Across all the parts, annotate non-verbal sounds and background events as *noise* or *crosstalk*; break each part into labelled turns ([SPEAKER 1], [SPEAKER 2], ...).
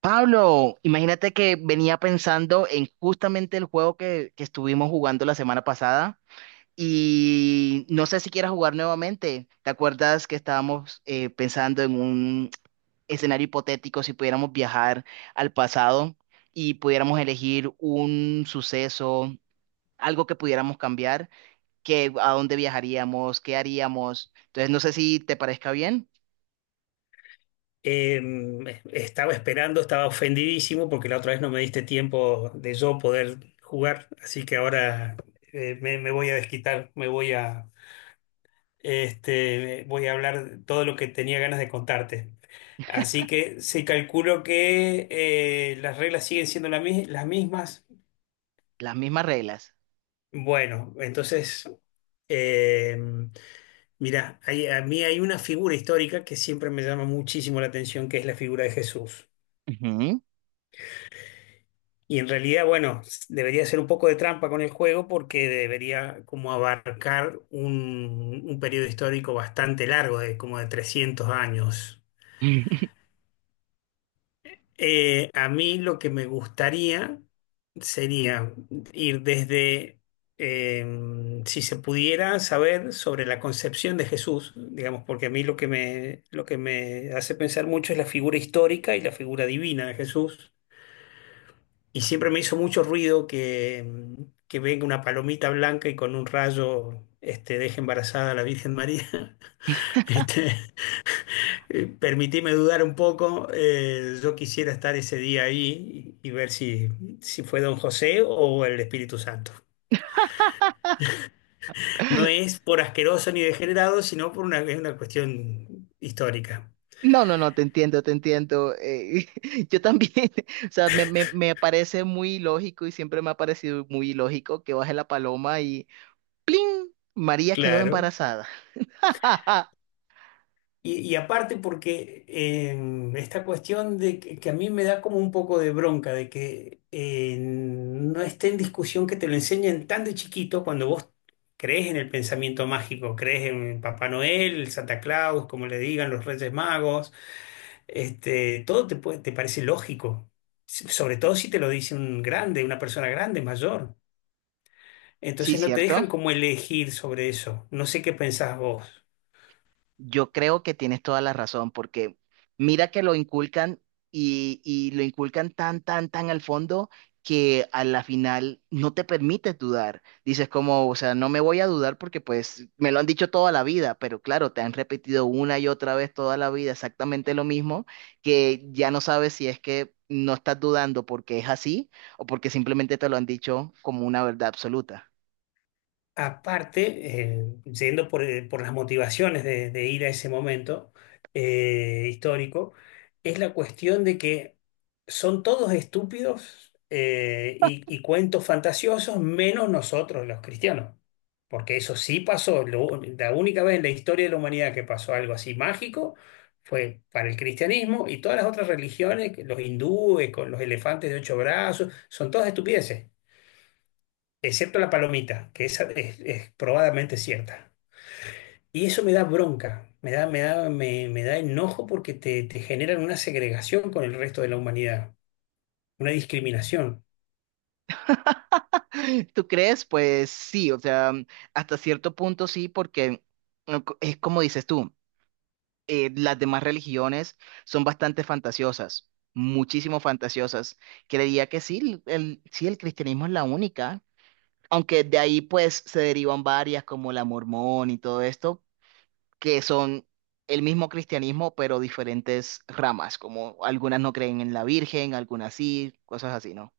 [SPEAKER 1] Pablo, imagínate que venía pensando en justamente el juego que estuvimos jugando la semana pasada y no sé si quieras jugar nuevamente. ¿Te acuerdas que estábamos pensando en un escenario hipotético si pudiéramos viajar al pasado y pudiéramos elegir un suceso, algo que pudiéramos cambiar? Qué, a dónde viajaríamos, qué haríamos. Entonces, no sé si te parezca bien.
[SPEAKER 2] Estaba esperando, estaba ofendidísimo porque la otra vez no me diste tiempo de yo poder jugar, así que ahora me voy a desquitar, me voy a, voy a hablar todo lo que tenía ganas de contarte. Así que se calculó que las reglas siguen siendo las mismas.
[SPEAKER 1] Las mismas reglas.
[SPEAKER 2] Bueno, entonces, eh, mira, a mí hay una figura histórica que siempre me llama muchísimo la atención, que es la figura de Jesús.
[SPEAKER 1] Ujú.
[SPEAKER 2] Y en realidad, bueno, debería ser un poco de trampa con el juego porque debería como abarcar un periodo histórico bastante largo, de como de 300 años.
[SPEAKER 1] *laughs*
[SPEAKER 2] A mí lo que me gustaría sería ir desde, si se pudiera saber sobre la concepción de Jesús, digamos, porque a mí lo que me hace pensar mucho es la figura histórica y la figura divina de Jesús. Y siempre me hizo mucho ruido que venga una palomita blanca y con un rayo este, deje embarazada a la Virgen María. *laughs* Este, permitime dudar un poco. Eh, yo quisiera estar ese día ahí y ver si fue Don José o el Espíritu Santo. No es por asqueroso ni degenerado, sino por una, es una cuestión histórica.
[SPEAKER 1] No, no, no, te entiendo, te entiendo. *laughs* Yo también, *laughs* o sea, me parece muy lógico y siempre me ha parecido muy lógico que baje la paloma y ¡plin!, María quedó
[SPEAKER 2] Claro.
[SPEAKER 1] embarazada. *laughs*
[SPEAKER 2] Y aparte porque esta cuestión que a mí me da como un poco de bronca, de que no esté en discusión que te lo enseñen tan de chiquito cuando vos crees en el pensamiento mágico, crees en Papá Noel, Santa Claus, como le digan, los Reyes Magos, te parece lógico, s sobre todo si te lo dice un grande, una persona grande, mayor.
[SPEAKER 1] Sí,
[SPEAKER 2] Entonces no te
[SPEAKER 1] ¿cierto?
[SPEAKER 2] dejan como elegir sobre eso. No sé qué pensás vos.
[SPEAKER 1] Yo creo que tienes toda la razón, porque mira que lo inculcan y lo inculcan tan al fondo que a la final no te permites dudar. Dices como, o sea, no me voy a dudar porque pues me lo han dicho toda la vida, pero claro, te han repetido una y otra vez toda la vida exactamente lo mismo, que ya no sabes si es que no estás dudando porque es así o porque simplemente te lo han dicho como una verdad absoluta.
[SPEAKER 2] Aparte, yendo por las motivaciones de ir a ese momento histórico, es la cuestión de que son todos estúpidos y cuentos fantasiosos, menos nosotros los cristianos. Porque eso sí pasó. La única vez en la historia de la humanidad que pasó algo así mágico fue para el cristianismo y todas las otras religiones, que los hindúes con los elefantes de 8 brazos, son todas estupideces excepto la palomita, que esa es probadamente cierta. Y eso me da bronca, me da enojo porque te generan una segregación con el resto de la humanidad, una discriminación.
[SPEAKER 1] *laughs* ¿Tú crees? Pues sí, o sea, mm, hasta cierto punto sí, porque no co- es como dices tú, las demás religiones son bastante fantasiosas, muchísimo fantasiosas. Creería que sí, sí, el cristianismo es la única, aunque de ahí pues se derivan varias como la mormón y todo esto, que son el mismo cristianismo, pero diferentes ramas, como algunas no creen en la Virgen, algunas sí, cosas así, ¿no?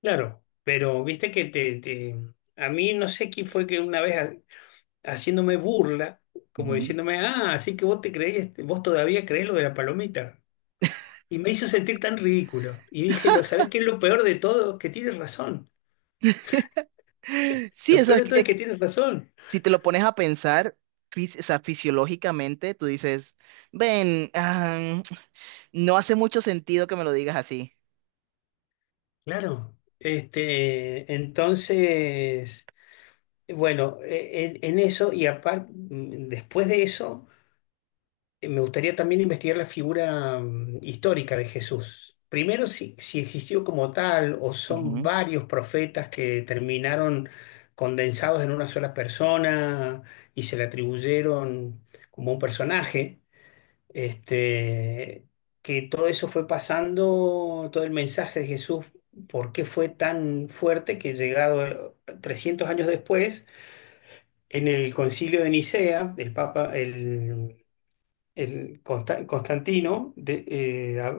[SPEAKER 2] Claro, pero viste a mí no sé quién fue que una vez haciéndome burla, como
[SPEAKER 1] Ujú.
[SPEAKER 2] diciéndome, ah, así que vos te creés, vos todavía creés lo de la palomita. Y me hizo sentir tan ridículo. Y dije, lo, ¿sabés qué es lo peor de todo? Que tienes razón.
[SPEAKER 1] Sí,
[SPEAKER 2] Lo
[SPEAKER 1] o sea,
[SPEAKER 2] peor de todo es
[SPEAKER 1] es,
[SPEAKER 2] que tienes razón.
[SPEAKER 1] si te lo pones a pensar, o sea, fisiológicamente, tú dices, ven, ah, *tsk* no hace mucho sentido que me lo digas así.
[SPEAKER 2] Claro, entonces, bueno, en eso y aparte, después de eso, me gustaría también investigar la figura histórica de Jesús. Primero, si existió como tal o son
[SPEAKER 1] Ujú.
[SPEAKER 2] varios profetas que terminaron condensados en una sola persona y se le atribuyeron como un personaje. Este, que todo eso fue pasando, todo el mensaje de Jesús, por qué fue tan fuerte que llegado 300 años después, en el concilio de Nicea, el Papa, el Constantino,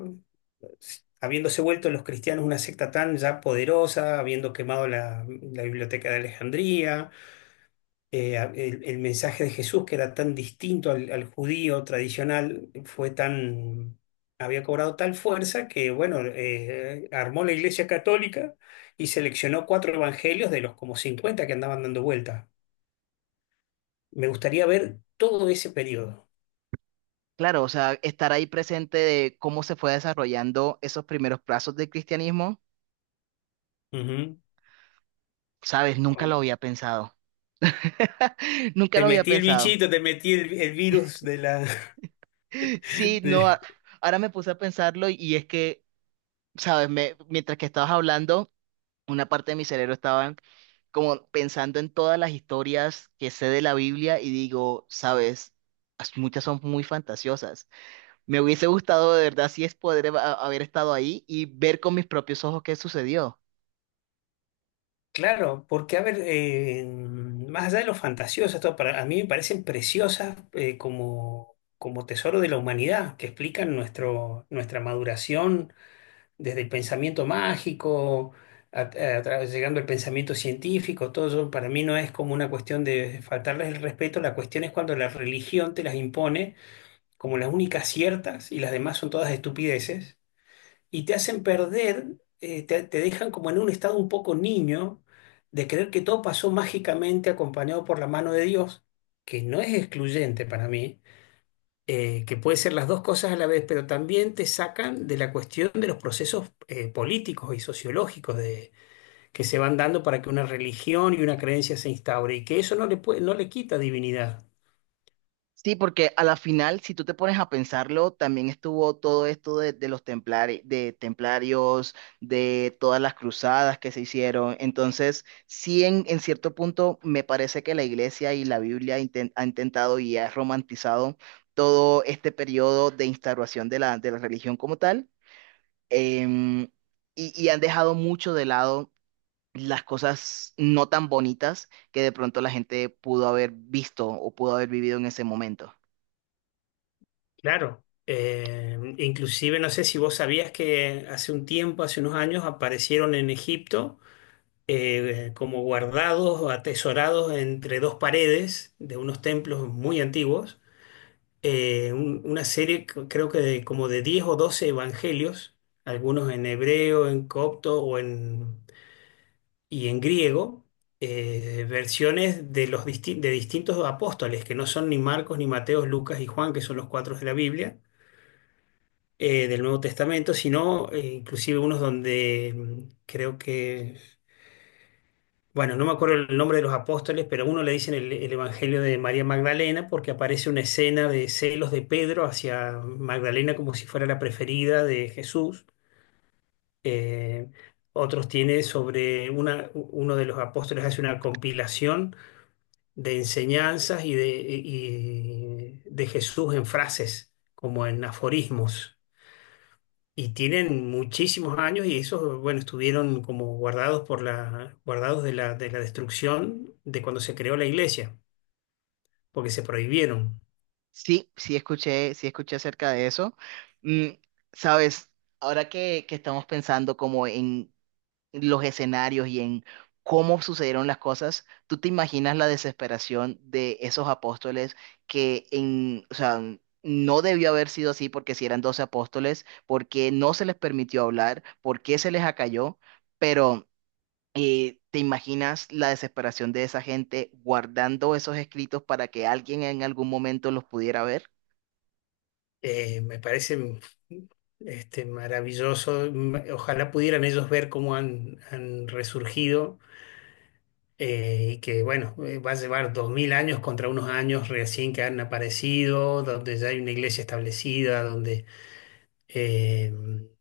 [SPEAKER 2] habiéndose vuelto los cristianos una secta tan ya poderosa, habiendo quemado la biblioteca de Alejandría, el mensaje de Jesús, que era tan distinto al judío tradicional, había cobrado tal fuerza que, bueno, armó la Iglesia Católica y seleccionó cuatro evangelios de los como 50 que andaban dando vuelta. Me gustaría ver todo ese periodo.
[SPEAKER 1] Claro, o sea, estar ahí presente de cómo se fue desarrollando esos primeros plazos del cristianismo,
[SPEAKER 2] Ujú.
[SPEAKER 1] sabes, nunca lo
[SPEAKER 2] Con-
[SPEAKER 1] había pensado. *laughs* Nunca
[SPEAKER 2] Te
[SPEAKER 1] lo había
[SPEAKER 2] metí el
[SPEAKER 1] pensado.
[SPEAKER 2] bichito, te metí el virus de la…
[SPEAKER 1] Sí,
[SPEAKER 2] *laughs*
[SPEAKER 1] no,
[SPEAKER 2] de-.
[SPEAKER 1] ahora me puse a pensarlo y es que, sabes, me, mientras que estabas hablando, una parte de mi cerebro estaba como pensando en todas las historias que sé de la Biblia y digo, sabes, muchas son muy fantasiosas. Me hubiese gustado de verdad si es poder haber estado ahí y ver con mis propios ojos qué sucedió.
[SPEAKER 2] Claro, porque a ver, más allá de lo fantasioso, esto para, a mí me parecen preciosas como, como tesoro de la humanidad, que explican nuestro, nuestra maduración desde el pensamiento mágico, llegando al pensamiento científico, todo eso para mí no es como una cuestión de faltarles el respeto, la cuestión es cuando la religión te las impone como las únicas ciertas y las demás son todas estupideces y te hacen perder, te dejan como en un estado un poco niño de creer que todo pasó mágicamente acompañado por la mano de Dios, que no es excluyente para mí, que puede ser las dos cosas a la vez, pero también te sacan de la cuestión de los procesos políticos y sociológicos de, que se van dando para que una religión y una creencia se instaure y que eso no le puede, no le quita divinidad.
[SPEAKER 1] Sí, porque a la final, si tú te pones a pensarlo, también estuvo todo esto de los de templarios, de todas las cruzadas que se hicieron. Entonces, sí, en cierto punto, me parece que la iglesia y la Biblia ha intentado y ha romantizado todo este periodo de instauración de de la religión como tal. em, y han dejado mucho de lado las cosas no tan bonitas que de pronto la gente pudo haber visto o pudo haber vivido en ese momento.
[SPEAKER 2] Claro. Inclusive no sé si vos sabías que hace un tiempo, hace unos años, aparecieron en Egipto como guardados o atesorados entre dos paredes de unos templos muy antiguos, una serie creo que de, como de 10 o 12 evangelios, algunos en hebreo, en copto y en griego, versiones de, de distintos apóstoles, que no son ni Marcos, ni Mateos, Lucas y Juan, que son los cuatro de la Biblia, del Nuevo Testamento, sino inclusive unos donde creo que, bueno, no me acuerdo el nombre de los apóstoles, pero a uno le dicen el Evangelio de María Magdalena porque aparece una escena de celos de Pedro hacia Magdalena como si fuera la preferida de Jesús. Eh, otros tiene sobre una, uno de los apóstoles hace una compilación de enseñanzas y de Jesús en frases, como en aforismos. Y tienen muchísimos años y esos, bueno, estuvieron como guardados por la, guardados de la destrucción de cuando se creó la iglesia, porque se prohibieron.
[SPEAKER 1] Sí, sí escuché acerca de eso. Mm, sabes, ahora que estamos pensando como en los escenarios y en cómo sucedieron las cosas, ¿tú te imaginas la desesperación de esos apóstoles que en, o sea, no debió haber sido así porque si eran 12 apóstoles, porque no se les permitió hablar, porque se les acalló, pero ¿te imaginas la desesperación de esa gente guardando esos escritos para que alguien en algún momento los pudiera ver?
[SPEAKER 2] Me parece maravilloso. M- Ojalá pudieran ellos ver cómo han resurgido y que, bueno, va a llevar 2000 años contra unos años recién que han aparecido, donde ya hay una iglesia establecida, donde… Eh,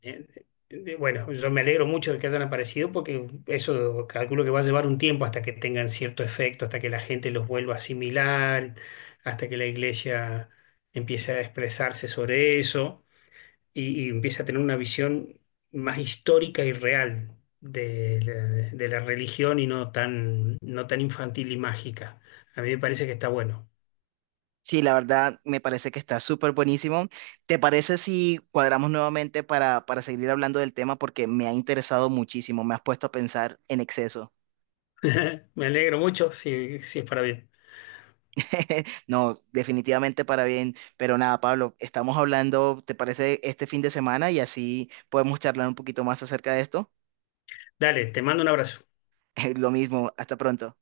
[SPEAKER 2] eh, bueno, yo me alegro mucho de que hayan aparecido porque eso calculo que va a llevar un tiempo hasta que tengan cierto efecto, hasta que la gente los vuelva a asimilar, hasta que la iglesia empiece a expresarse sobre eso y empiece a tener una visión más histórica y real de la religión y no tan, no tan infantil y mágica. A mí me parece que está bueno.
[SPEAKER 1] Sí, la verdad me parece que está súper buenísimo. ¿Te parece si cuadramos nuevamente para seguir hablando del tema? Porque me ha interesado muchísimo, me has puesto a pensar en exceso.
[SPEAKER 2] *laughs* Me alegro mucho si es para bien.
[SPEAKER 1] *laughs* No, definitivamente para bien, pero nada, Pablo, estamos hablando, ¿te parece este fin de semana? Y así podemos charlar un poquito más acerca de esto.
[SPEAKER 2] Dale, te mando un abrazo.
[SPEAKER 1] *laughs* Lo mismo, hasta pronto.